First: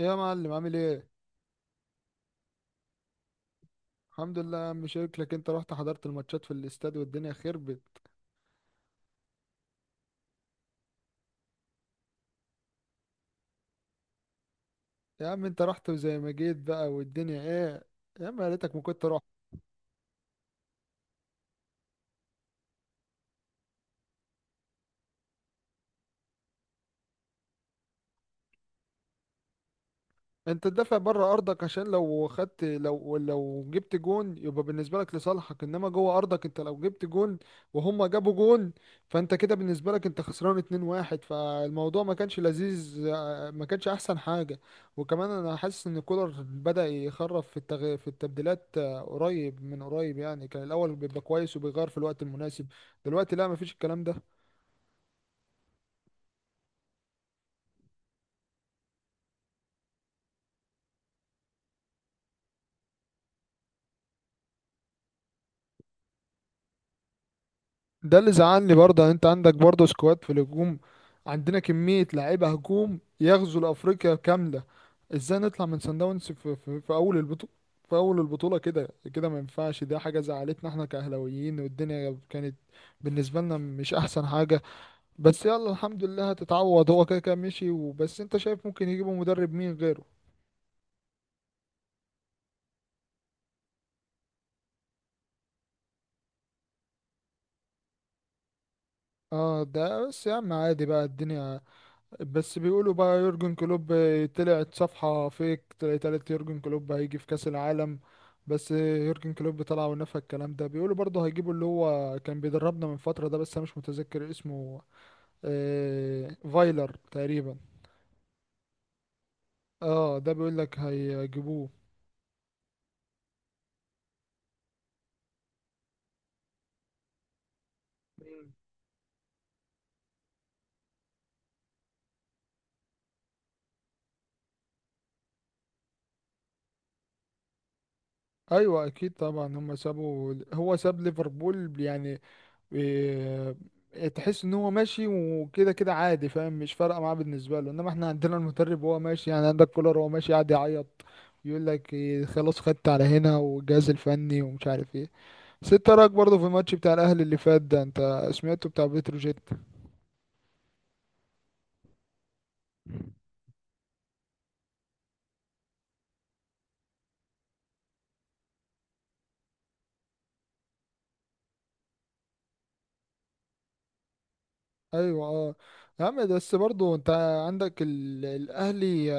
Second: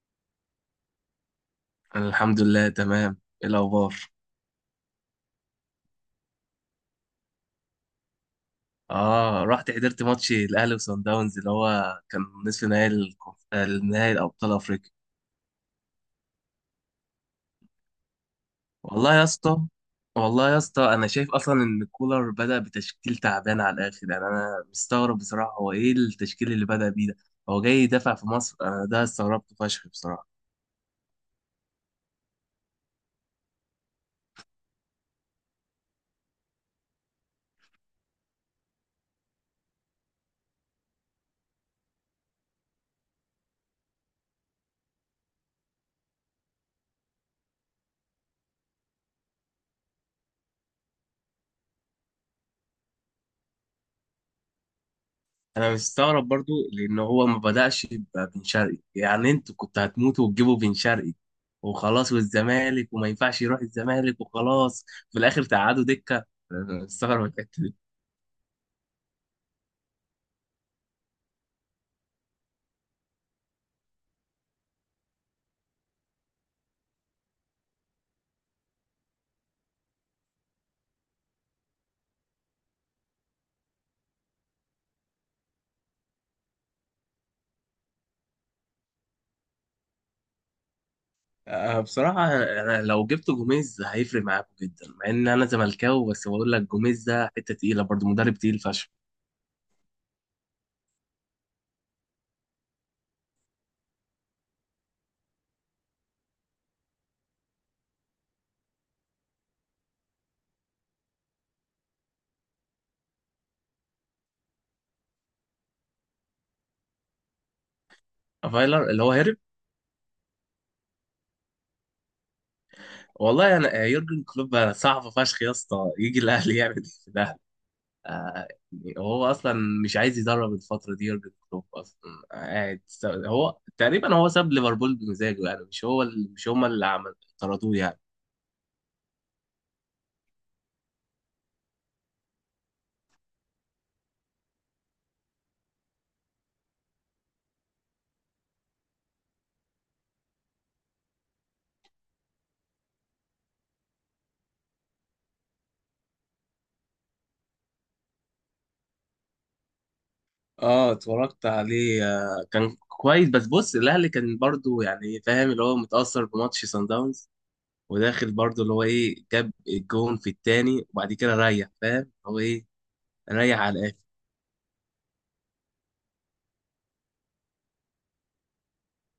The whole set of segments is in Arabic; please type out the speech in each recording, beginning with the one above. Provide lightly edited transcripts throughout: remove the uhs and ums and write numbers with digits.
إيه يا معلم عامل ايه؟ أنا الحمد لله تمام. ايه الاخبار؟ الحمد لله يا عم، شكلك انت رحت حضرت الماتشات في الاستاد والدنيا خربت. اه، رحت حضرت ماتش الاهلي وصن داونز اللي هو كان نصف نهائي النهائي الابطال افريقيا. يا عم انت رحت وزي ما جيت بقى والدنيا ايه. يا عم يا ريتك ما كنت. والله يا اسطى والله يا اسطى، انا شايف اصلا ان كولر بدأ بتشكيل تعبان على الاخر، يعني انا مستغرب بصراحة، هو ايه التشكيل اللي بدأ بيه ده؟ هو جاي يدافع في مصر، انا ده استغربت فشخ بصراحة. انت تدافع بره ارضك عشان لو خدت، لو جبت جون يبقى بالنسبه لك لصالحك، انما جوه ارضك انت لو جبت جون وهم جابوا جون فانت كده بالنسبه لك انت خسران 2-1. فالموضوع ما كانش لذيذ، ما كانش احسن حاجه. وكمان انا حاسس ان كولر بدأ يخرف في في التبديلات، قريب من قريب يعني، كان الاول بيبقى كويس وبيغير في الوقت المناسب. دلوقتي لا، مفيش الكلام ده. انا مستغرب برضو لان هو ما بدأش ببن شرقي، يعني انتوا كنتوا هتموتوا وتجيبوا بن شرقي وخلاص، والزمالك وما ينفعش يروح الزمالك وخلاص في الاخر تقعدوا دكة. أنا مستغرب الحتة دي. ده اللي زعلني برضه، يعني انت عندك برضه سكواد في الهجوم. عندنا كمية لعيبة هجوم يغزو لأفريقيا كاملة. ازاي نطلع من سان داونز في أول البطولة، في أول البطولة كده. كده ما ينفعش، ده حاجة زعلتنا احنا كأهلاويين، والدنيا كانت بالنسبة لنا مش أحسن حاجة. بس يلا الحمد لله، هتتعوض. هو كده كده مشي وبس. انت شايف ممكن يجيبوا مدرب مين غيره؟ أه، بصراحة أنا لو جبت جوميز هيفرق معاكم جدا، مع إن أنا زملكاوي بس بقول لك جوميز ده حتة تقيلة برضه، مدرب تقيل فشخ. اه ده بس يا عم، عادي بقى الدنيا. بس بيقولوا بقى يورجن كلوب، طلعت صفحة فيك طلعت يورجن كلوب هيجي في كأس العالم. بس يورجن كلوب طلع ونفى الكلام ده. بيقولوا برضه هيجيبوا اللي هو كان بيدربنا من فترة ده، بس أنا مش متذكر اسمه. آه فايلر تقريبا. فايلر اللي هو هرب؟ اه ده بيقول لك هيجيبوه. والله أنا، يورجن كلوب صعب فشخ يا اسطى، يجي الأهلي يعمل إيه في الأهلي؟ آه، مم. هو اصلا مش عايز يدرب الفتره دي يورجن كلوب اصلا. قاعد، هو تقريبا هو ساب ليفربول بمزاجه، يعني مش هما اللي عمل طردوه يعني. ايوه اكيد طبعا، هم سابوا، هو ساب ليفربول يعني. إيه، تحس ان هو ماشي وكده كده عادي، فاهم؟ مش فارقه معاه بالنسبه له، انما احنا عندنا المدرب وهو ماشي، يعني عندك كولر وهو ماشي قاعد يعيط يقول لك إيه، خلاص خدت على هنا والجهاز الفني ومش عارف ايه. بس انت رايك برضه في الماتش بتاع الاهلي اللي فات ده، انت سمعته بتاع بتروجيت؟ اه، اتفرجت عليه. كان كويس بس بص الاهلي كان برضو، يعني فاهم اللي هو متاثر بماتش سان داونز، وداخل برضو اللي هو ايه جاب الجون في التاني، وبعد كده ريح فاهم هو ايه، ريح على الاخر. ايوه اه. يا عم بس برضو انت عندك الاهلي،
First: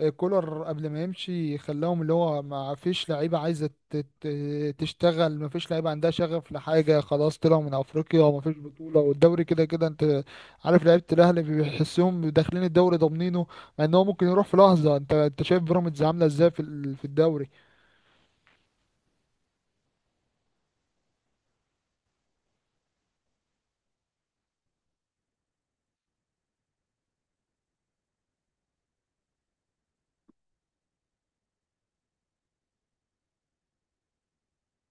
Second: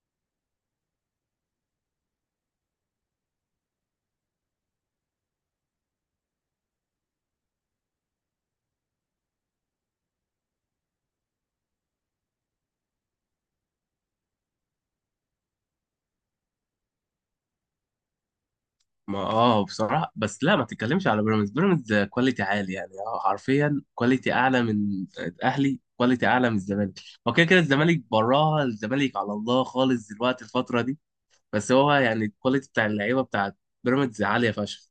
آه، كولر قبل ما يمشي خلاهم اللي هو ما فيش لعيبه عايزه تشتغل، ما فيش لعيبه عندها شغف لحاجه، خلاص طلعوا من افريقيا وما فيش بطوله، والدوري كده كده انت عارف، لعيبه الاهلي بيحسهم داخلين الدوري ضامنينه، مع ان هو ممكن يروح في لحظه. انت شايف بيراميدز عامله ازاي في في الدوري؟ ما بصراحة بس لا، ما تتكلمش على بيراميدز. بيراميدز كواليتي عالي يعني، حرفيا كواليتي اعلى من الاهلي، كواليتي اعلى من الزمالك. هو كده كده الزمالك براها، الزمالك على الله خالص دلوقتي الفترة دي. بس هو يعني الكواليتي بتاع اللعيبة بتاعت بيراميدز عالية فشخ.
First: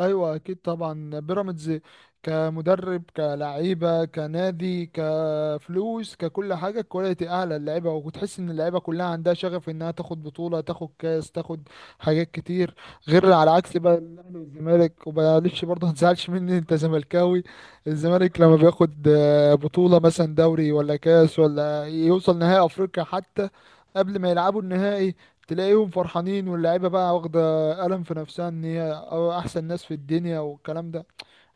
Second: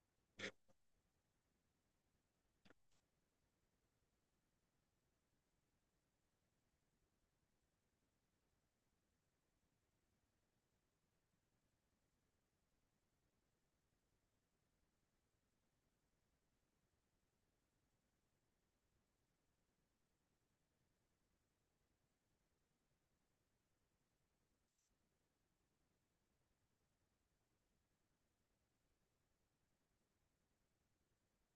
ايوه اكيد طبعا بيراميدز كمدرب كلعيبه كنادي كفلوس ككل حاجه كواليتي اعلى، اللعيبه وتحس ان اللعيبه كلها عندها شغف انها تاخد بطوله، تاخد كاس، تاخد حاجات كتير، غير على عكس بقى الاهلي والزمالك. ومعلش برضه ما تزعلش مني، انت زملكاوي. الزمالك لما بياخد، آه، بطوله مثلا دوري ولا كاس ولا يوصل نهائي افريقيا حتى، قبل ما يلعبوا النهائي تلاقيهم فرحانين، واللعيبه بقى واخده قلم في نفسها ان هي أو احسن ناس في الدنيا والكلام ده.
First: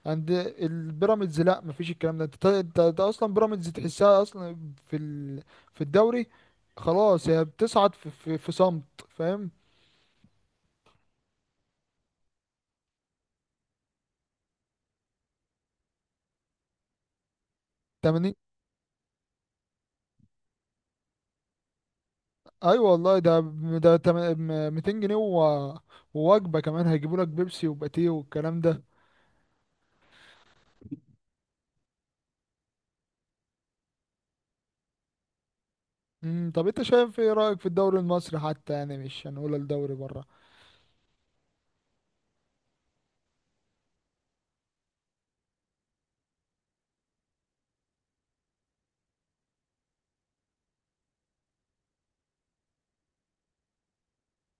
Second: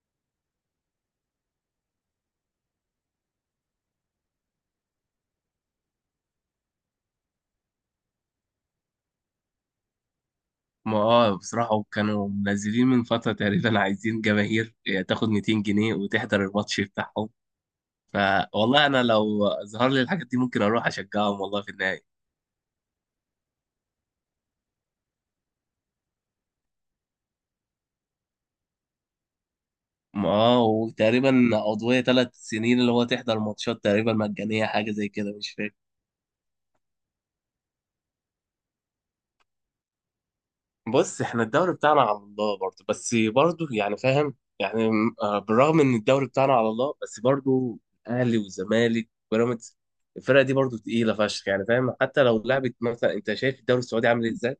عند البيراميدز لا مفيش الكلام ده. انت أنت اصلا بيراميدز تحسها اصلا في في الدوري، خلاص هي بتصعد في في صمت، فاهم؟ ما بصراحة كانوا منزلين من فترة تقريبا، عايزين جماهير تاخد 200 جنيه وتحضر الماتش بتاعهم. 80. فوالله انا لو ظهر لي الحاجات دي ممكن اروح اشجعهم والله في النهاية. ايوه والله ده، ده تم- 200 جنيه و... ووجبه كمان هيجيبوا لك بيبسي وباتيه والكلام ده. اه، وتقريبا عضوية 3 سنين اللي هو تحضر ماتشات تقريبا مجانية، حاجة زي كده مش فاكر. امم، طب انت شايف ايه رايك في الدوري المصري حتى، يعني مش هنقول الدوري بره؟ بص احنا الدوري بتاعنا على الله برضه، بس برضه يعني فاهم يعني، بالرغم ان الدوري بتاعنا على الله بس برضه الاهلي والزمالك وبيراميدز الفرقة دي برضه تقيلة فشخ، يعني فاهم حتى لو لعبت مثلا. انت شايف الدوري السعودي عامل ازاي؟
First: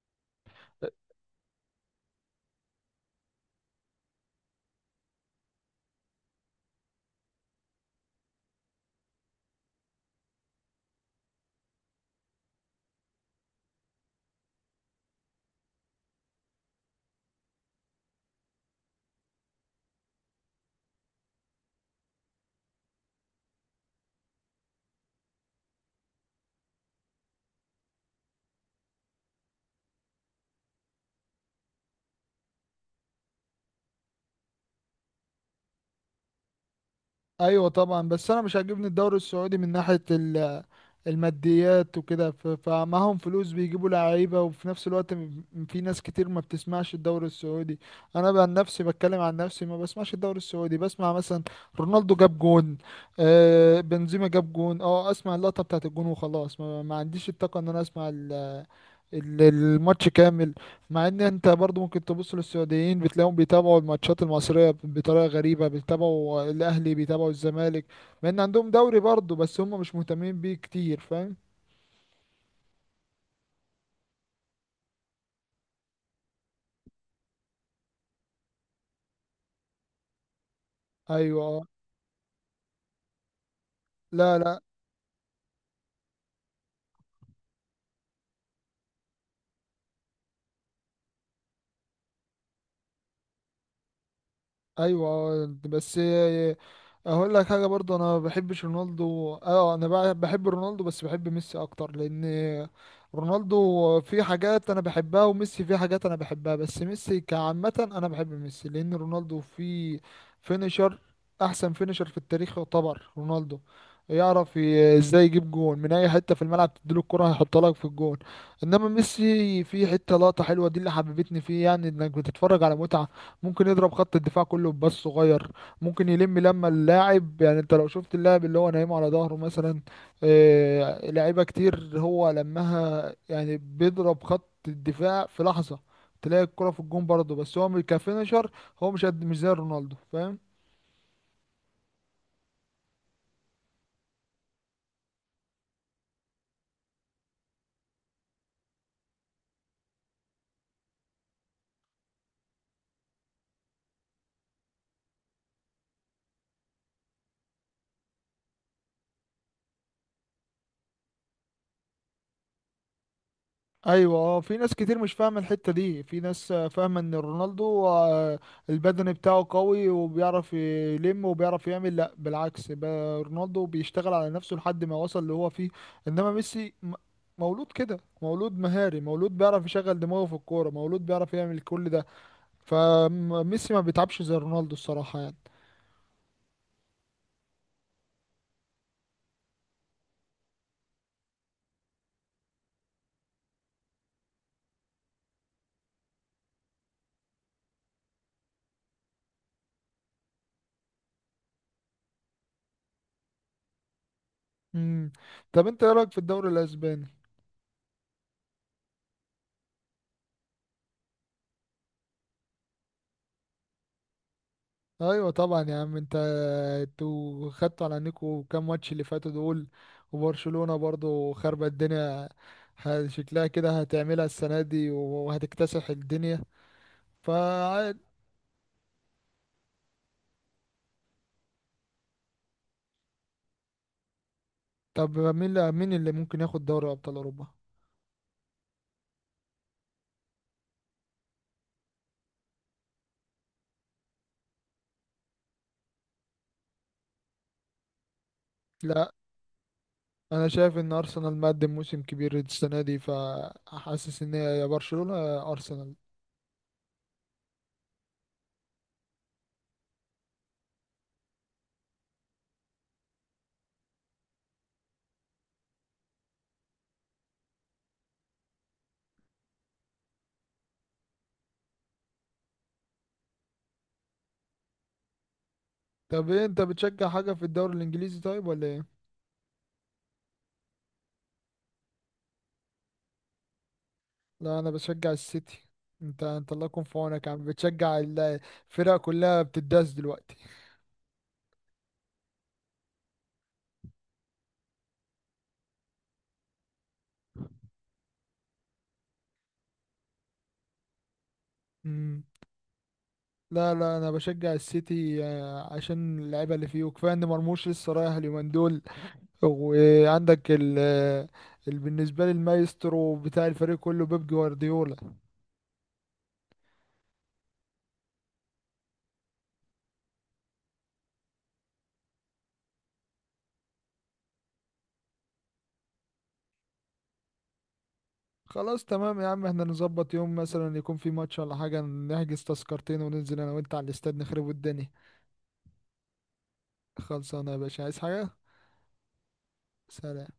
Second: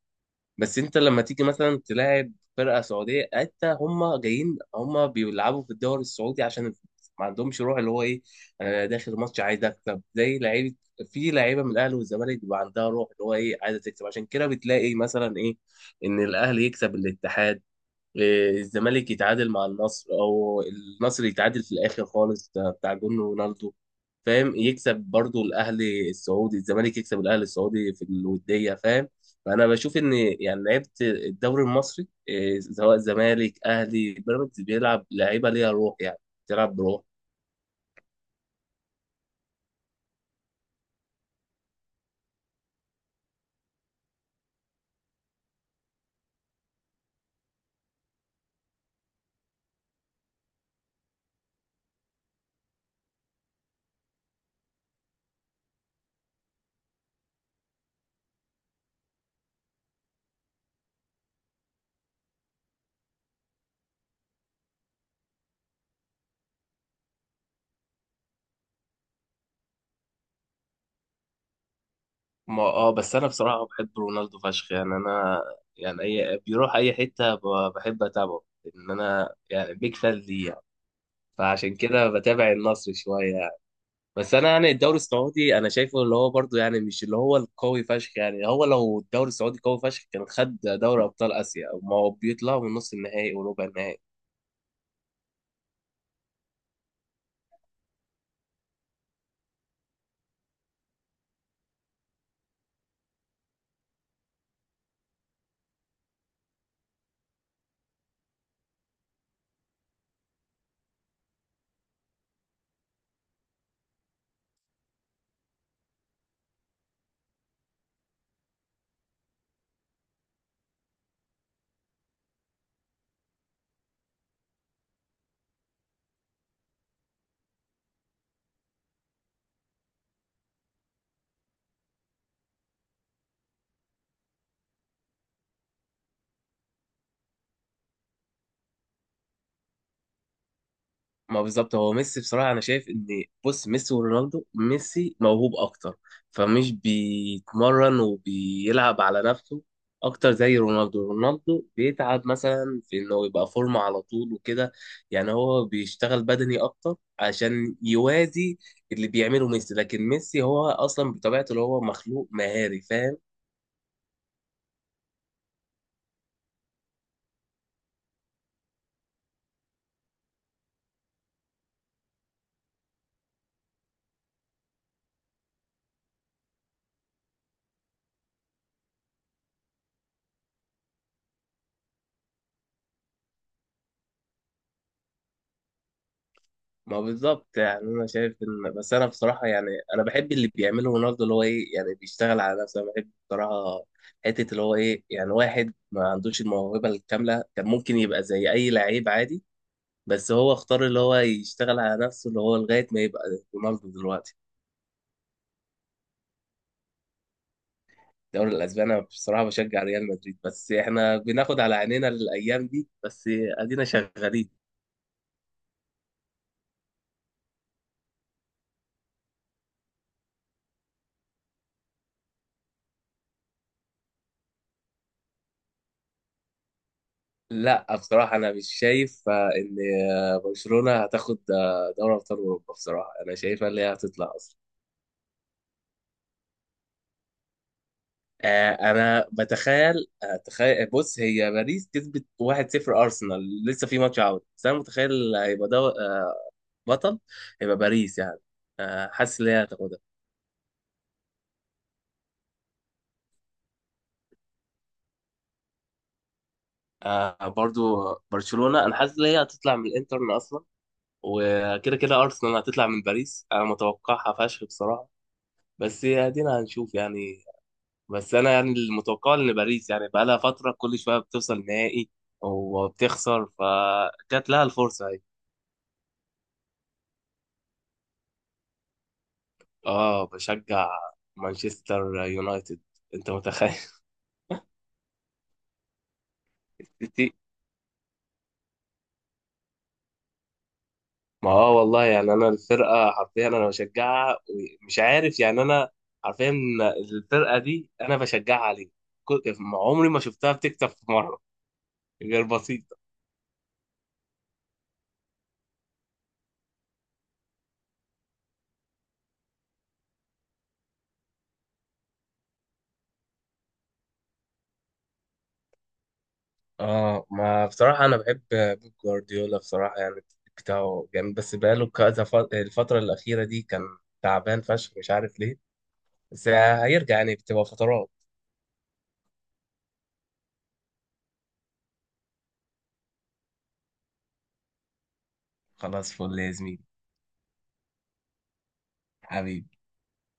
بس انت لما تيجي مثلا تلاعب فرقه سعوديه، حتى هم جايين هم بيلعبوا في الدوري السعودي عشان الفلوس، ما عندهمش روح اللي هو ايه. انا داخل ماتش عايز اكسب. زي لعيبه، في لعيبه من الاهلي والزمالك بيبقى عندها روح اللي هو ايه، عايزه تكسب. عشان كده بتلاقي مثلا ايه، ان الاهلي يكسب الاتحاد، الزمالك يتعادل مع النصر، او النصر يتعادل في الاخر خالص ده بتاع جون رونالدو فاهم، يكسب برضو الاهلي السعودي، الزمالك يكسب الاهلي السعودي في الوديه فاهم. فانا بشوف ان يعني لعيبه الدوري المصري، سواء زمالك اهلي بيراميدز، بيلعب لعيبه ليها روح يعني، بتلعب بروح. ايوه طبعا. بس انا مش عاجبني الدوري السعودي من ناحيه الماديات وكده، فمعاهم فلوس بيجيبوا لعيبه، وفي نفس الوقت في ناس كتير ما بتسمعش الدوري السعودي. انا بقى عن نفسي بتكلم، عن نفسي ما بسمعش الدوري السعودي، بسمع مثلا رونالدو جاب جون، آه بنزيما جاب جون، اه اسمع اللقطه بتاعت الجون وخلاص، ما عنديش الطاقه ان انا اسمع الماتش كامل. مع ان انت برضو ممكن تبص للسعوديين بتلاقيهم بيتابعوا الماتشات المصرية بطريقة غريبة، بيتابعوا الاهلي بيتابعوا الزمالك، مع ان عندهم دوري برضو بس هم مش مهتمين بيه كتير، فاهم؟ ما بس انا بصراحه بحب رونالدو فشخ، يعني انا يعني اي بيروح اي حته بحب اتابعه، ان انا يعني بيك فان ليه يعني. ايوه آه. فعشان كده بتابع النصر شويه. بس لا انا لا. يعني الدوري السعودي انا شايفه اللي هو برضو يعني مش اللي هو القوي فشخ يعني، هو لو الدوري السعودي قوي فشخ كان خد دوري ابطال اسيا، ما هو بيطلعوا من نص النهائي وربع النهائي. ايوه بس هقول لك حاجه برضه، انا ما بحبش رونالدو، اه انا بحب رونالدو بس بحب ميسي اكتر، لان رونالدو في حاجات انا بحبها، وميسي في حاجات انا بحبها، بس ميسي كعامه انا بحب ميسي، لان رونالدو في فينيشر، احسن فينيشر في التاريخ يعتبر رونالدو، يعرف ازاي يجيب جون من اي حته في الملعب، تديله الكره هيحطها لك في الجون. انما ميسي في حته لقطه حلوه دي اللي حببتني فيه، يعني انك بتتفرج على متعه، ممكن يضرب خط الدفاع كله بباص صغير، ممكن يلم لما اللاعب، يعني انت لو شفت اللاعب اللي هو نايمه على ظهره مثلا، آه، لعيبه كتير هو لمها، يعني بيضرب خط الدفاع في لحظه تلاقي الكرة في الجون برضه، بس هو كفينشر هو مش قد، مش زي رونالدو، فاهم؟ ما بالظبط، هو ميسي بصراحة أنا شايف إن، بص ميسي ورونالدو، ميسي موهوب أكتر، فمش بيتمرن وبيلعب على نفسه أكتر زي رونالدو. رونالدو بيتعب مثلا في إنه يبقى فورمة على طول وكده، يعني هو بيشتغل بدني أكتر عشان يوازي اللي بيعمله ميسي. لكن ميسي هو أصلا بطبيعته اللي هو مخلوق مهاري فاهم. ايوه اه. في ناس كتير مش فاهمه الحته دي، في ناس آه، فاهمه ان رونالدو آه، البدني بتاعه قوي وبيعرف يلم وبيعرف يعمل. لا بالعكس، رونالدو بيشتغل على نفسه لحد ما وصل اللي هو فيه، انما ميسي مولود كده، مولود مهاري، مولود بيعرف يشغل دماغه في الكوره، مولود بيعرف يعمل كل ده، فميسي ما بيتعبش زي رونالدو الصراحه يعني. ما بالظبط، يعني انا شايف ان، بس انا بصراحه يعني، انا بحب اللي بيعمله رونالدو اللي هو ايه، يعني بيشتغل على نفسه. انا بحب بصراحه حته اللي هو ايه، يعني واحد ما عندوش الموهبه الكامله كان ممكن يبقى زي اي لعيب عادي، بس هو اختار اللي هو يشتغل على نفسه اللي هو لغايه ما يبقى رونالدو دلوقتي. امم، طب انت ايه رايك في الدوري الاسباني؟ الدوري الاسباني انا بصراحه بشجع ريال مدريد، بس احنا بناخد على عينينا الايام دي، بس ادينا شغالين. ايوه طبعا يا عم. انت انتوا خدتوا على عينيكوا كام ماتش اللي فاتوا دول، وبرشلونة برضو خربت الدنيا، شكلها كده هتعملها السنة دي وهتكتسح الدنيا، ف... لا، بصراحة أنا مش شايف إن برشلونة هتاخد دوري أبطال أوروبا بصراحة. أنا شايفها اللي هي هتطلع أصلا. طب مين اللي ممكن ياخد دوري ابطال اوروبا؟ أنا أتخيل، بص هي باريس كسبت 1-0 أرسنال لسه في ماتش عودة، بس أنا متخيل هيبقى ده بطل، هيبقى باريس يعني، لا حاسس إن هي هتاخدها. انا شايف ان ارسنال مقدم موسم كبير السنة دي، فحاسس ان هي يا برشلونة يا ارسنال. برضو برشلونة أنا حاسس إن هي هتطلع من الإنتر أصلا. وكده كده أرسنال هتطلع من باريس أنا متوقعها فشخ بصراحة. بس ادينا هنشوف يعني. بس انا يعني المتوقع ان باريس يعني بقى لها فتره كل شويه بتوصل نهائي وبتخسر، فجات لها الفرصه اهي. طب ايه، انت بتشجع حاجة في الدوري الانجليزي طيب ولا ايه؟ اه، بشجع مانشستر يونايتد. انت متخيل؟ لا انا بشجع السيتي. انت الله يكون في عونك يا سيتي. عم، بتشجع الفرق كلها بتداس دلوقتي. ما والله يعني انا الفرقه حرفيا انا بشجعها، مش عارف يعني انا حرفيا الفرقه دي انا بشجعها ليه. كل- عمري ما شفتها بتكسب في مره، مم. غير بسيط. لا انا بشجع السيتي، آه، عشان اللعيبه اللي فيه، وكفايه ان مرموش لسه رايح اليومين دول. وعندك ال آه، بالنسبه لي المايسترو بتاع الفريق كله بيب جوارديولا. اه، ما بصراحة أنا بحب بيب جوارديولا بصراحة، يعني التكتيك بتاعه جامد، بس بقاله كذا الفترة الأخيرة دي كان تعبان فشخ مش عارف ليه. بس هيرجع يعني بتبقى فترات. خلاص تمام يا عم، احنا نظبط يوم مثلا يكون في ماتش ولا حاجه، نحجز تذكرتين وننزل انا وانت على الاستاد نخرب الدنيا. خلاص، فل يا زميلي. خلصانه يا باشا، عايز حاجه؟ حبيبي. سلام.